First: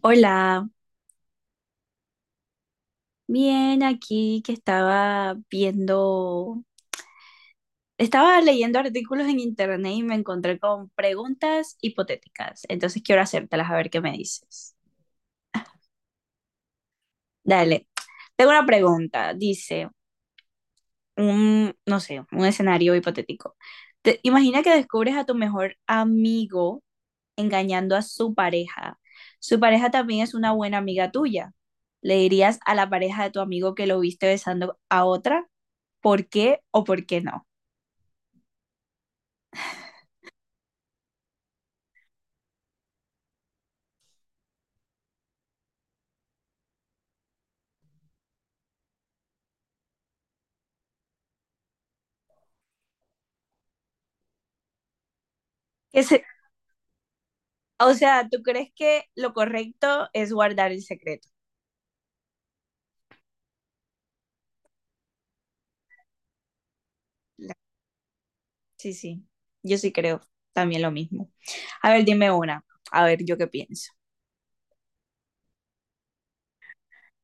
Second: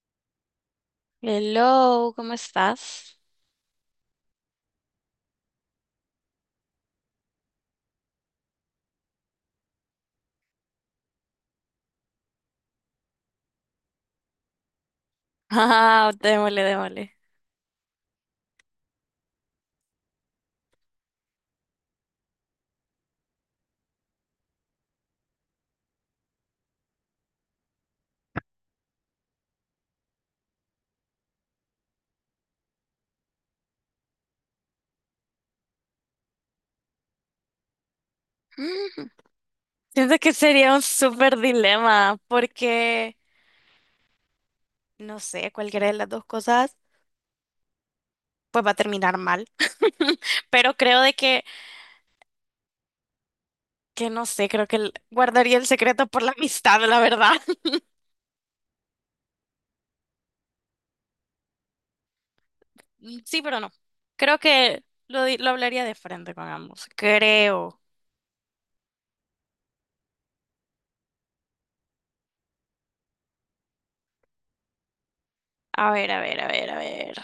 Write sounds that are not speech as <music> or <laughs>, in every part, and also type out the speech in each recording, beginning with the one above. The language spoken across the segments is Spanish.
Hola, Hello, ¿cómo estás? <laughs> bien aquí que estaba viendo, estaba leyendo artículos en internet y me encontré con preguntas hipotéticas. Entonces quiero hacértelas a ver qué me dices. Ah, démosle, démosle. <laughs> Dale, tengo una pregunta. Dice, un, no sé, un escenario hipotético. Imagina que descubres a tu mejor amigo engañando a su pareja. Su pareja también es una buena amiga tuya. ¿Le dirías a la pareja de tu amigo que lo viste besando a otra? ¿Por qué o por qué no? Mm, Siento que sería un súper dilema porque, no sé, cualquiera de las dos cosas, pues va a terminar mal. <laughs> Pero creo que no sé, creo que guardaría el secreto Es, por la amistad, la verdad. <laughs> o sea, ¿tú crees que lo correcto es guardar el secreto? Mm, sí, pero no. Creo que lo hablaría de frente con ambos. La- Creo. Sí, sí, yo sí creo también lo mismo. A ver, dime una, a ver, yo qué pienso. A ver, a ver, a ver, a ver.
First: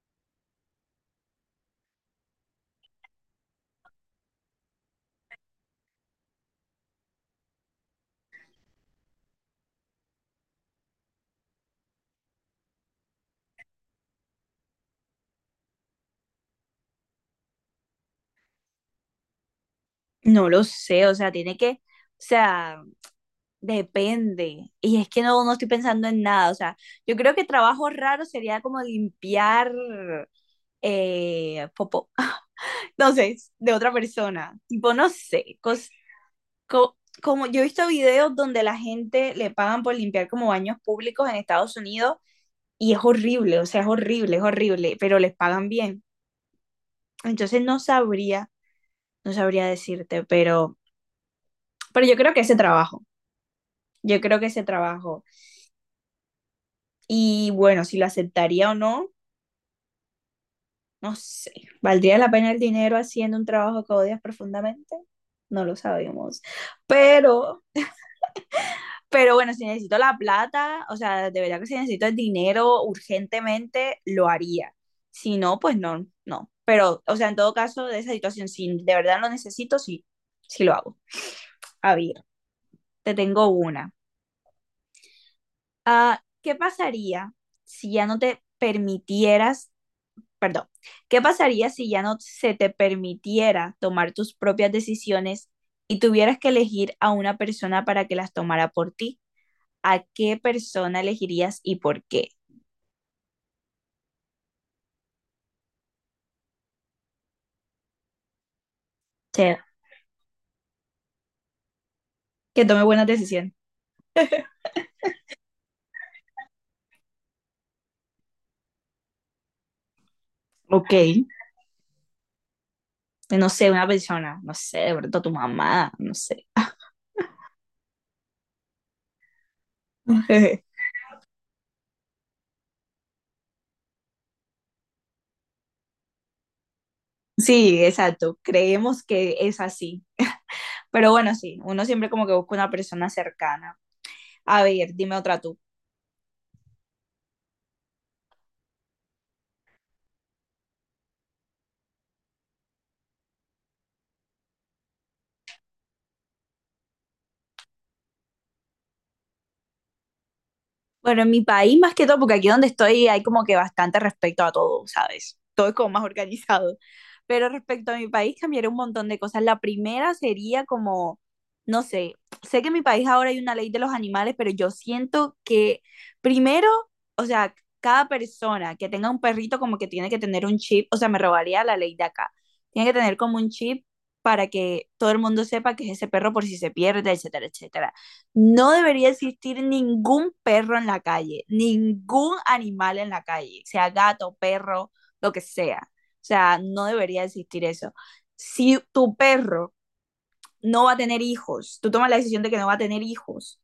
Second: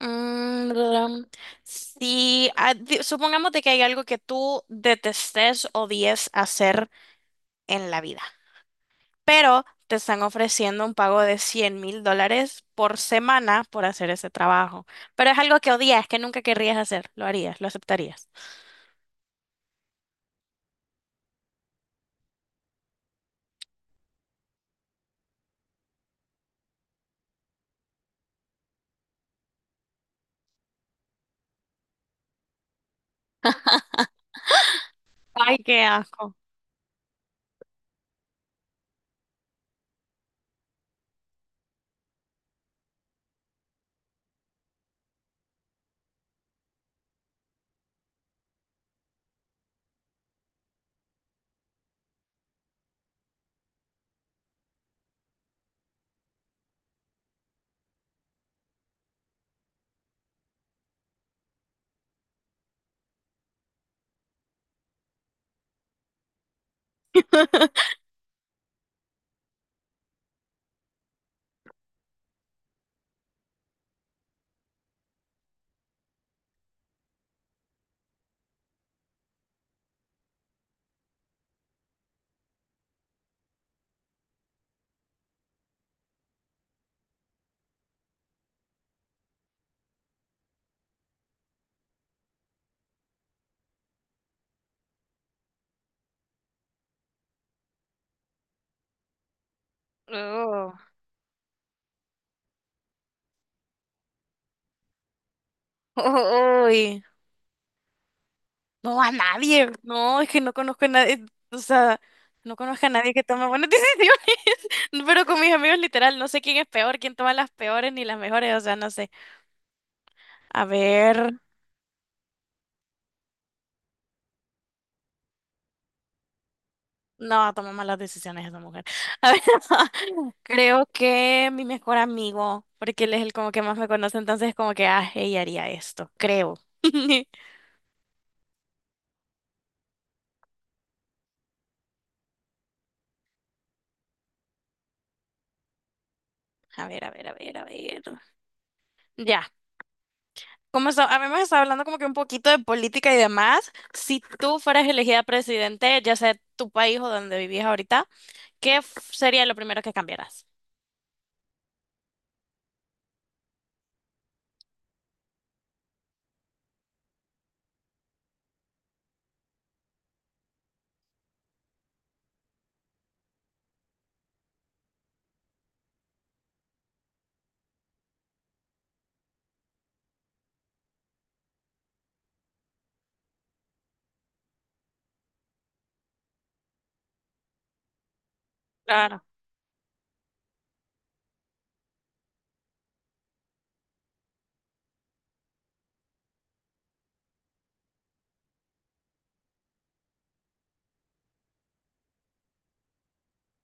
Mm, um, si ah, di- Supongamos de que hay algo que tú detestes, odies hacer en la vida, pero te están ofreciendo un pago de $100,000 por semana por hacer ese trabajo, pero es algo que odias, que nunca querrías hacer, lo harías, lo aceptarías. No lo sé, o sea, tiene que, o sea, depende. Y es que no, no estoy pensando en nada, o sea, yo creo que trabajo raro sería como limpiar popo, <laughs> no sé, de otra persona. Tipo, no sé, Ay, qué cosas asco. co- como yo he visto videos donde la gente le pagan por limpiar como baños públicos en Estados Unidos y es horrible, o sea, es horrible, pero les pagan bien. Entonces no sabría, no sabría decirte, pero yo creo que ese trabajo, yo creo que ese trabajo. Y bueno, si lo aceptaría o no, no sé. ¿Valdría la pena el dinero haciendo un trabajo que odias profundamente? No lo sabemos. Pero Pero bueno, si necesito la plata, o sea, de verdad que si necesito el dinero urgentemente, lo haría. Si no, pues no, no. Pero, o sea, en todo caso, de esa situación, si de verdad lo necesito, sí, sí lo hago. A ver, te tengo una. ¿Qué pasaría si ya no te permitieras, perdón, qué pasaría si ya no se te permitiera tomar tus propias decisiones y tuvieras que elegir a una persona para que las tomara por ti? ¿A qué Ugh. persona elegirías y por qué? <laughs> Uy. No, a Chévere. nadie. No, es que no conozco a nadie. O sea, no Que tome conozco a buenas nadie que tome decisiones. buenas <laughs> decisiones. Pero con mis amigos, literal, no sé quién es peor, quién toma las peores ni las mejores. O sea, no sé. A Ok, ver. no sé, una persona, no sé, de pronto tu mamá, no sé. No, toma malas decisiones esa mujer. <laughs> A ver, <laughs> <laughs> creo que mi mejor amigo, porque él es el como que más me conoce, entonces como que, ah, ella haría esto, creo. <laughs> Sí, exacto, creemos que es así. Pero bueno, sí, uno siempre como que busca una persona cercana. A ver, dime otra tú. A ver, a ver, a ver, a ver. Ya. Habíamos estado hablando como que un poquito de política y demás. Si tú fueras elegida presidente, ya sea de tu país o donde vivís ahorita, ¿ sería lo primero que cambiaras? Bueno, en mi país más que todo, porque aquí donde estoy hay como que bastante respecto a todo, ¿sabes? Todo es como más organizado. Pero respecto a mi país cambiaría un montón de cosas. La primera sería como, no sé, sé que en mi país ahora hay una ley de los animales, pero yo siento que primero, o sea, cada persona que tenga un perrito como que tiene que tener un chip, o sea, me robaría la ley de acá. Tiene que tener como un chip para que todo el mundo sepa que es ese perro por si se pierde, etcétera, etcétera. No debería Claro, existir ningún perro en la calle, ningún animal en la calle, sea gato, perro, lo que sea. O sea, no debería existir eso. Si tu perro no va a tener hijos, tú tomas la decisión de que no va a tener hijos,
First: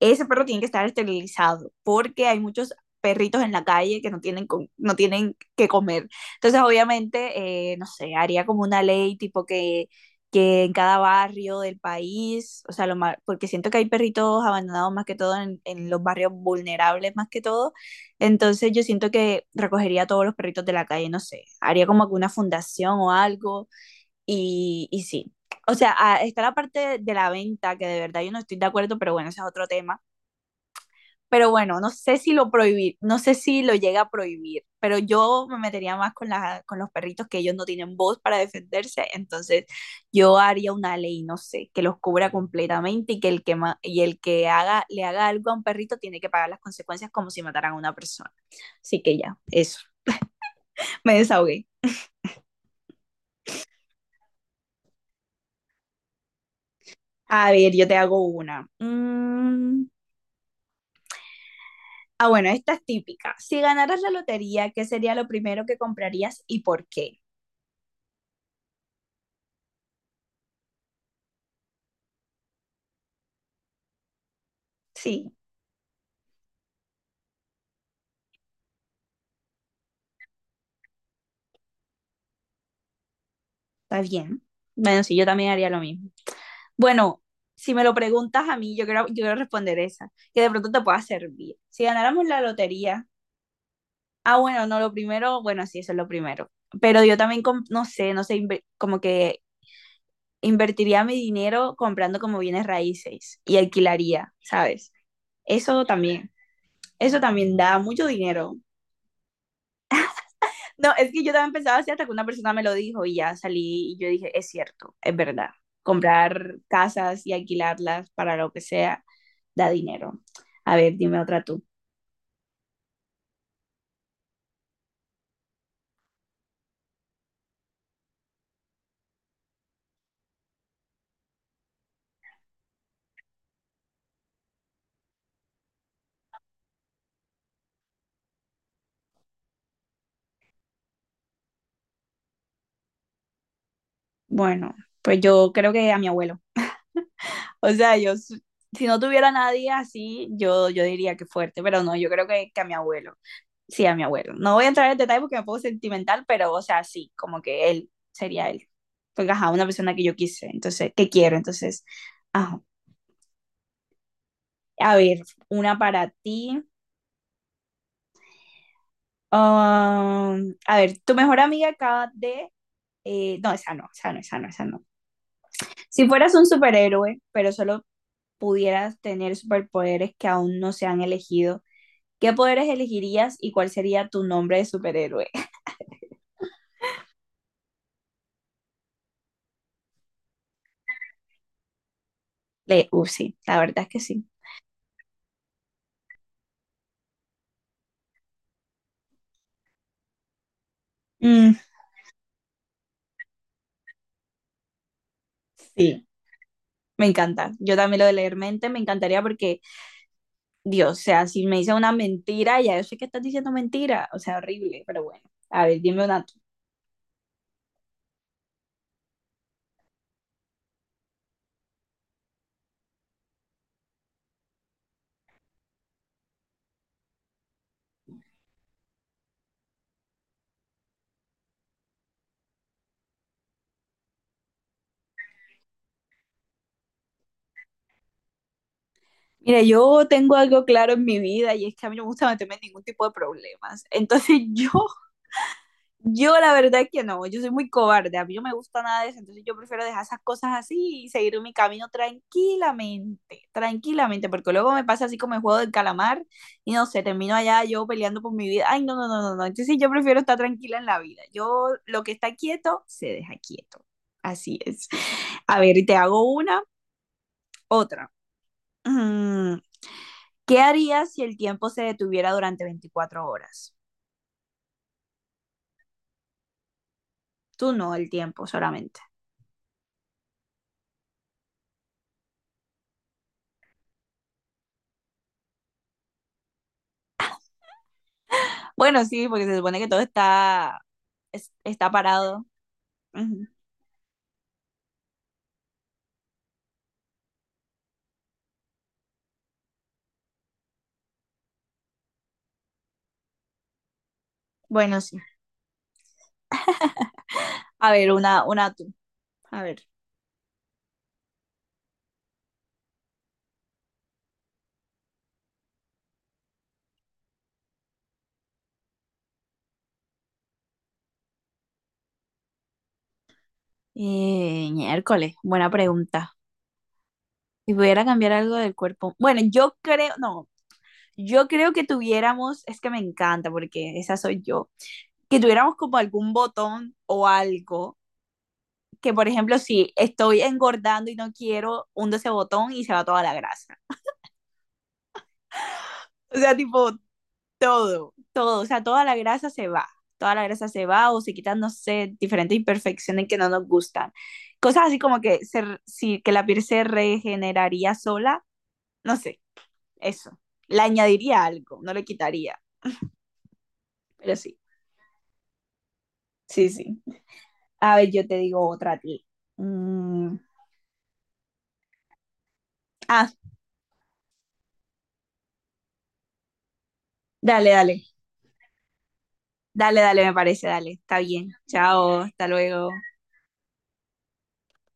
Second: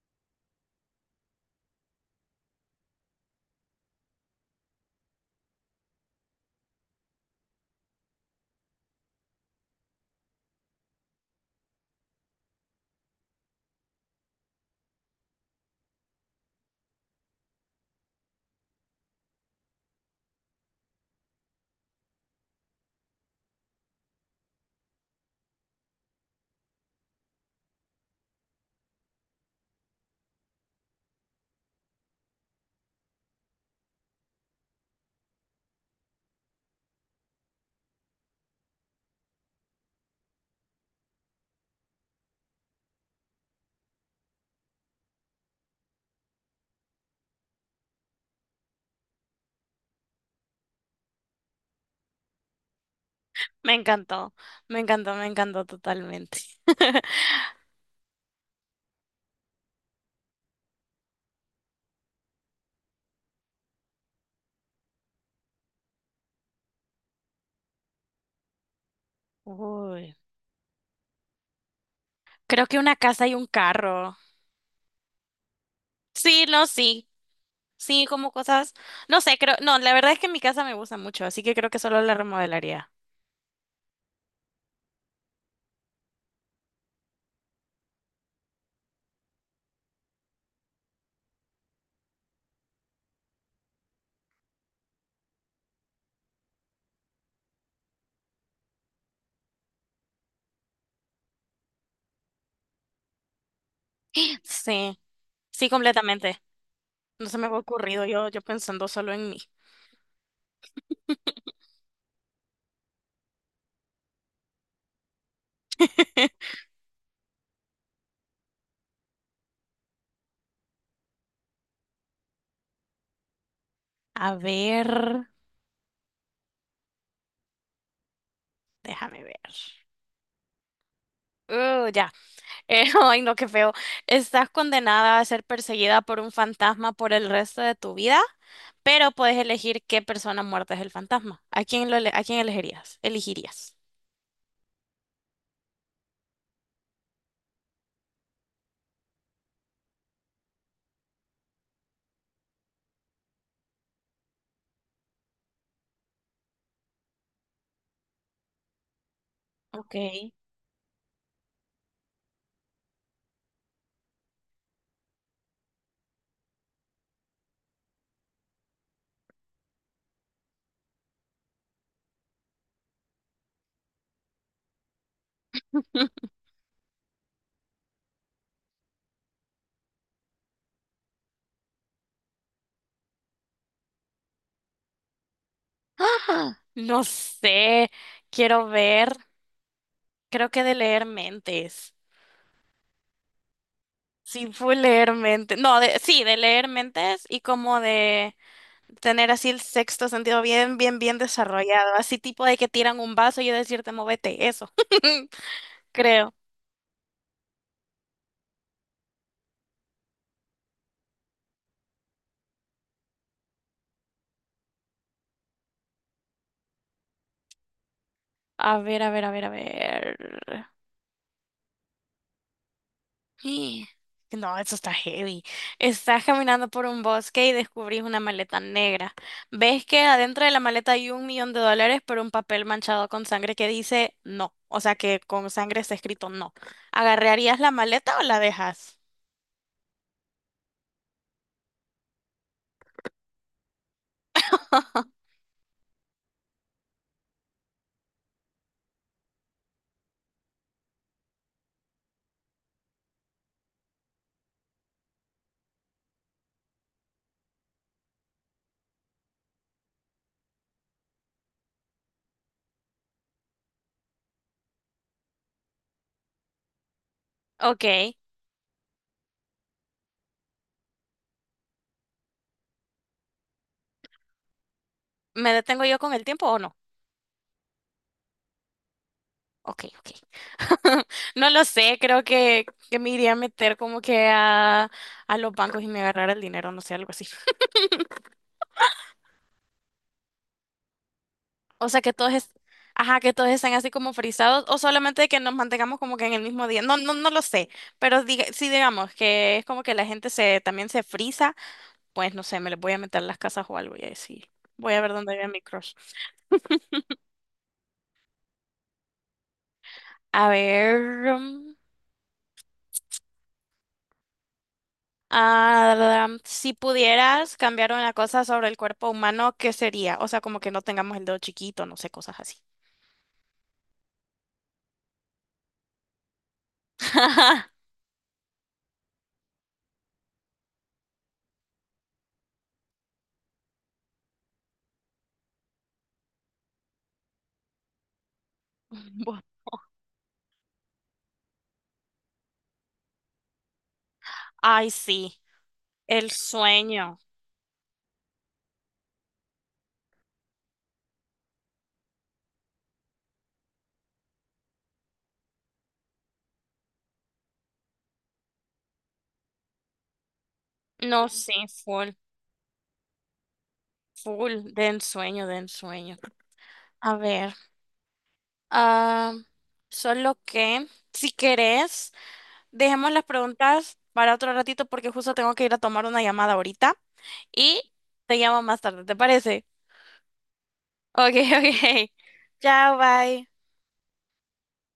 ese perro tiene que estar esterilizado porque hay muchos perritos en la calle que no tienen, no tienen que comer. Entonces, obviamente, no sé, haría como una ley tipo que en cada barrio del país, o sea, lo más, porque siento que hay perritos abandonados más que todo en los barrios vulnerables más que todo. Entonces, yo siento que recogería a todos los perritos de la calle, no sé, haría como alguna fundación o algo y sí, o sea, ah, está la parte de la venta, que de verdad yo no estoy de acuerdo, pero bueno, ese es otro tema. Pero bueno, no sé si lo prohibir, no sé si lo llega a prohibir, pero yo me metería más con, la, con los perritos que ellos no tienen voz para defenderse, entonces yo haría una ley, no sé, que los cubra completamente y que el que, y el que haga, le haga algo a un perrito tiene que pagar las consecuencias como si mataran a una persona. Así que ya, eso, me desahogué. me encantó, me encantó, me encantó totalmente. A ver, yo te hago una. Ah, bueno, esta es típica. Si ganaras la lotería, ¿qué sería lo primero que comprarías y por qué? Uy, creo que una casa y un carro. Sí, Sí, no, sí, sí, como cosas, no sé, creo, no, la verdad es que mi casa me gusta mucho, así que creo que solo la remodelaría. está bien. Bueno, sí, yo también haría lo mismo. Bueno, si me lo preguntas a mí, yo quiero responder esa, que de pronto te pueda servir. Si ganáramos la lotería, ah, bueno, no, lo primero, bueno, sí, eso es lo primero. Pero yo también, no sé, no sé, como que invertiría mi dinero comprando como bienes raíces y alquilaría, <gasps> ¿sabes? Sí, sí, Eso también, completamente. eso No se me también había da ocurrido. mucho Yo dinero. pensando solo en mí. No, es que yo también pensaba así hasta que una persona me lo dijo y ya salí y yo dije, es cierto, es verdad. <laughs> Comprar casas y alquilarlas para lo que sea da dinero. A ver, dime otra tú. A ver. Déjame ver. Ya. <laughs> Ay, no, qué feo. Estás condenada a ser perseguida por un fantasma por el resto de tu vida, pero puedes elegir qué persona muerta es el fantasma. ¿A quién elegirías? Elegirías. Bueno, pues yo creo que a mi abuelo. O sea, si no tuviera a nadie así, yo diría que fuerte, pero no, yo creo que a mi abuelo. Sí, a mi abuelo. No voy a entrar en detalle porque me pongo sentimental, pero o sea, sí, como que él sería él. Porque ajá, una persona Ok. que yo quise, entonces, que quiero, entonces, ajá. A ver, una para ti. A ver, tu mejor amiga acaba de... no, esa no, esa no, esa no, esa no. Si <laughs> fueras un superhéroe, pero solo pudieras tener superpoderes que aún no se han elegido, ¿qué poderes elegirías y cuál sería tu nombre de superhéroe? <laughs> No sé. Quiero ver. Creo que de leer mentes. Le, sí, la verdad es que sí. Sí, fue leer mentes. No, de, sí, de leer mentes y como de tener así el sexto sentido bien, bien, bien Mm, desarrollado, así tipo de que tiran un vaso y yo decirte, móvete, eso, <laughs> sí, creo. me encanta. Yo también lo de leer mente me encantaría porque, Dios, o sea, si me dice una mentira, ya yo sé que estás diciendo mentira. O sea, horrible, pero bueno. A ver, dime una tú. A ver, a ver, a ver, a ver. <gasps> Y- No, eso está heavy. Estás caminando por un bosque y descubrís una maleta negra. Ves que adentro de la maleta hay $1,000,000 pero un papel manchado con sangre que dice no. O sea que con sangre está escrito no. ¿Agarrarías la maleta o la dejas? Mira, yo tengo algo claro en mi vida y es que a mí no me gusta meterme en ningún tipo de problemas. Entonces <laughs> yo la verdad es que no, yo soy muy cobarde, a mí no me gusta nada de eso, entonces yo prefiero dejar esas cosas así y seguir mi camino tranquilamente, tranquilamente, porque luego me pasa así como el juego del calamar y no sé, termino allá yo peleando por mi vida. Ay, no, no, no, no, no. Entonces yo prefiero estar tranquila en la vida. Yo lo que está quieto, se deja quieto. Así es. A ver, y te hago una, otra. Ok. Mm, ¿Qué harías si el tiempo se detuviera durante 24 horas? ¿Me detengo yo con el tiempo o no? Tú no, el tiempo solamente. Ok, ok. <laughs> No lo sé, creo que me iría a meter como que a los bancos y me agarrar el dinero, no sé, algo así. Bueno, sí, porque se supone que todo está, O está sea, que todos, parado. es, ajá, que Ujú. todos estén así como frisados o solamente que nos mantengamos como que en el mismo día. No, no, no lo sé, pero diga, sí digamos que es como que la gente se también se frisa, pues no sé, me les voy a meter a las casas o algo y así. Voy Bueno, a ver sí. dónde vive mi crush. A ver, una tú. A ver. A ver. mm, Ah, si pudieras cambiar una cosa sobre el cuerpo humano, ¿qué sería? O sea, como que no tengamos el dedo chiquito, no sé, cosas así. Miércoles, buena pregunta. Si <laughs> pudiera cambiar algo del cuerpo. Bueno, yo creo, no, yo creo que tuviéramos, es que me encanta porque esa soy yo, que tuviéramos como algún botón o algo que, por Bu- ejemplo, si estoy engordando y no quiero, hundo ese botón y se va toda la grasa. Ay, sí, el O sea, tipo, sueño. todo, todo, o sea, toda la grasa se va, toda la grasa se va o se quitan, no sé, diferentes imperfecciones que no nos gustan. Cosas así como que, se, si, que la piel se regeneraría sola, no sé, eso. Le No, añadiría sí, algo, no le full, quitaría, pero sí, full, de ensueño, de ensueño. sí, sí. A ver, A ver, yo te digo otra a ti. ah, Mm, solo que, si querés, dejemos las Ah, preguntas para otro ratito porque justo tengo que ir a tomar una llamada ahorita dale, y dale, te llamo más tarde, ¿te parece? dale, dale, me parece, dale, está Ok, <laughs> bien. ok. Chao, hasta luego. Chao, bye.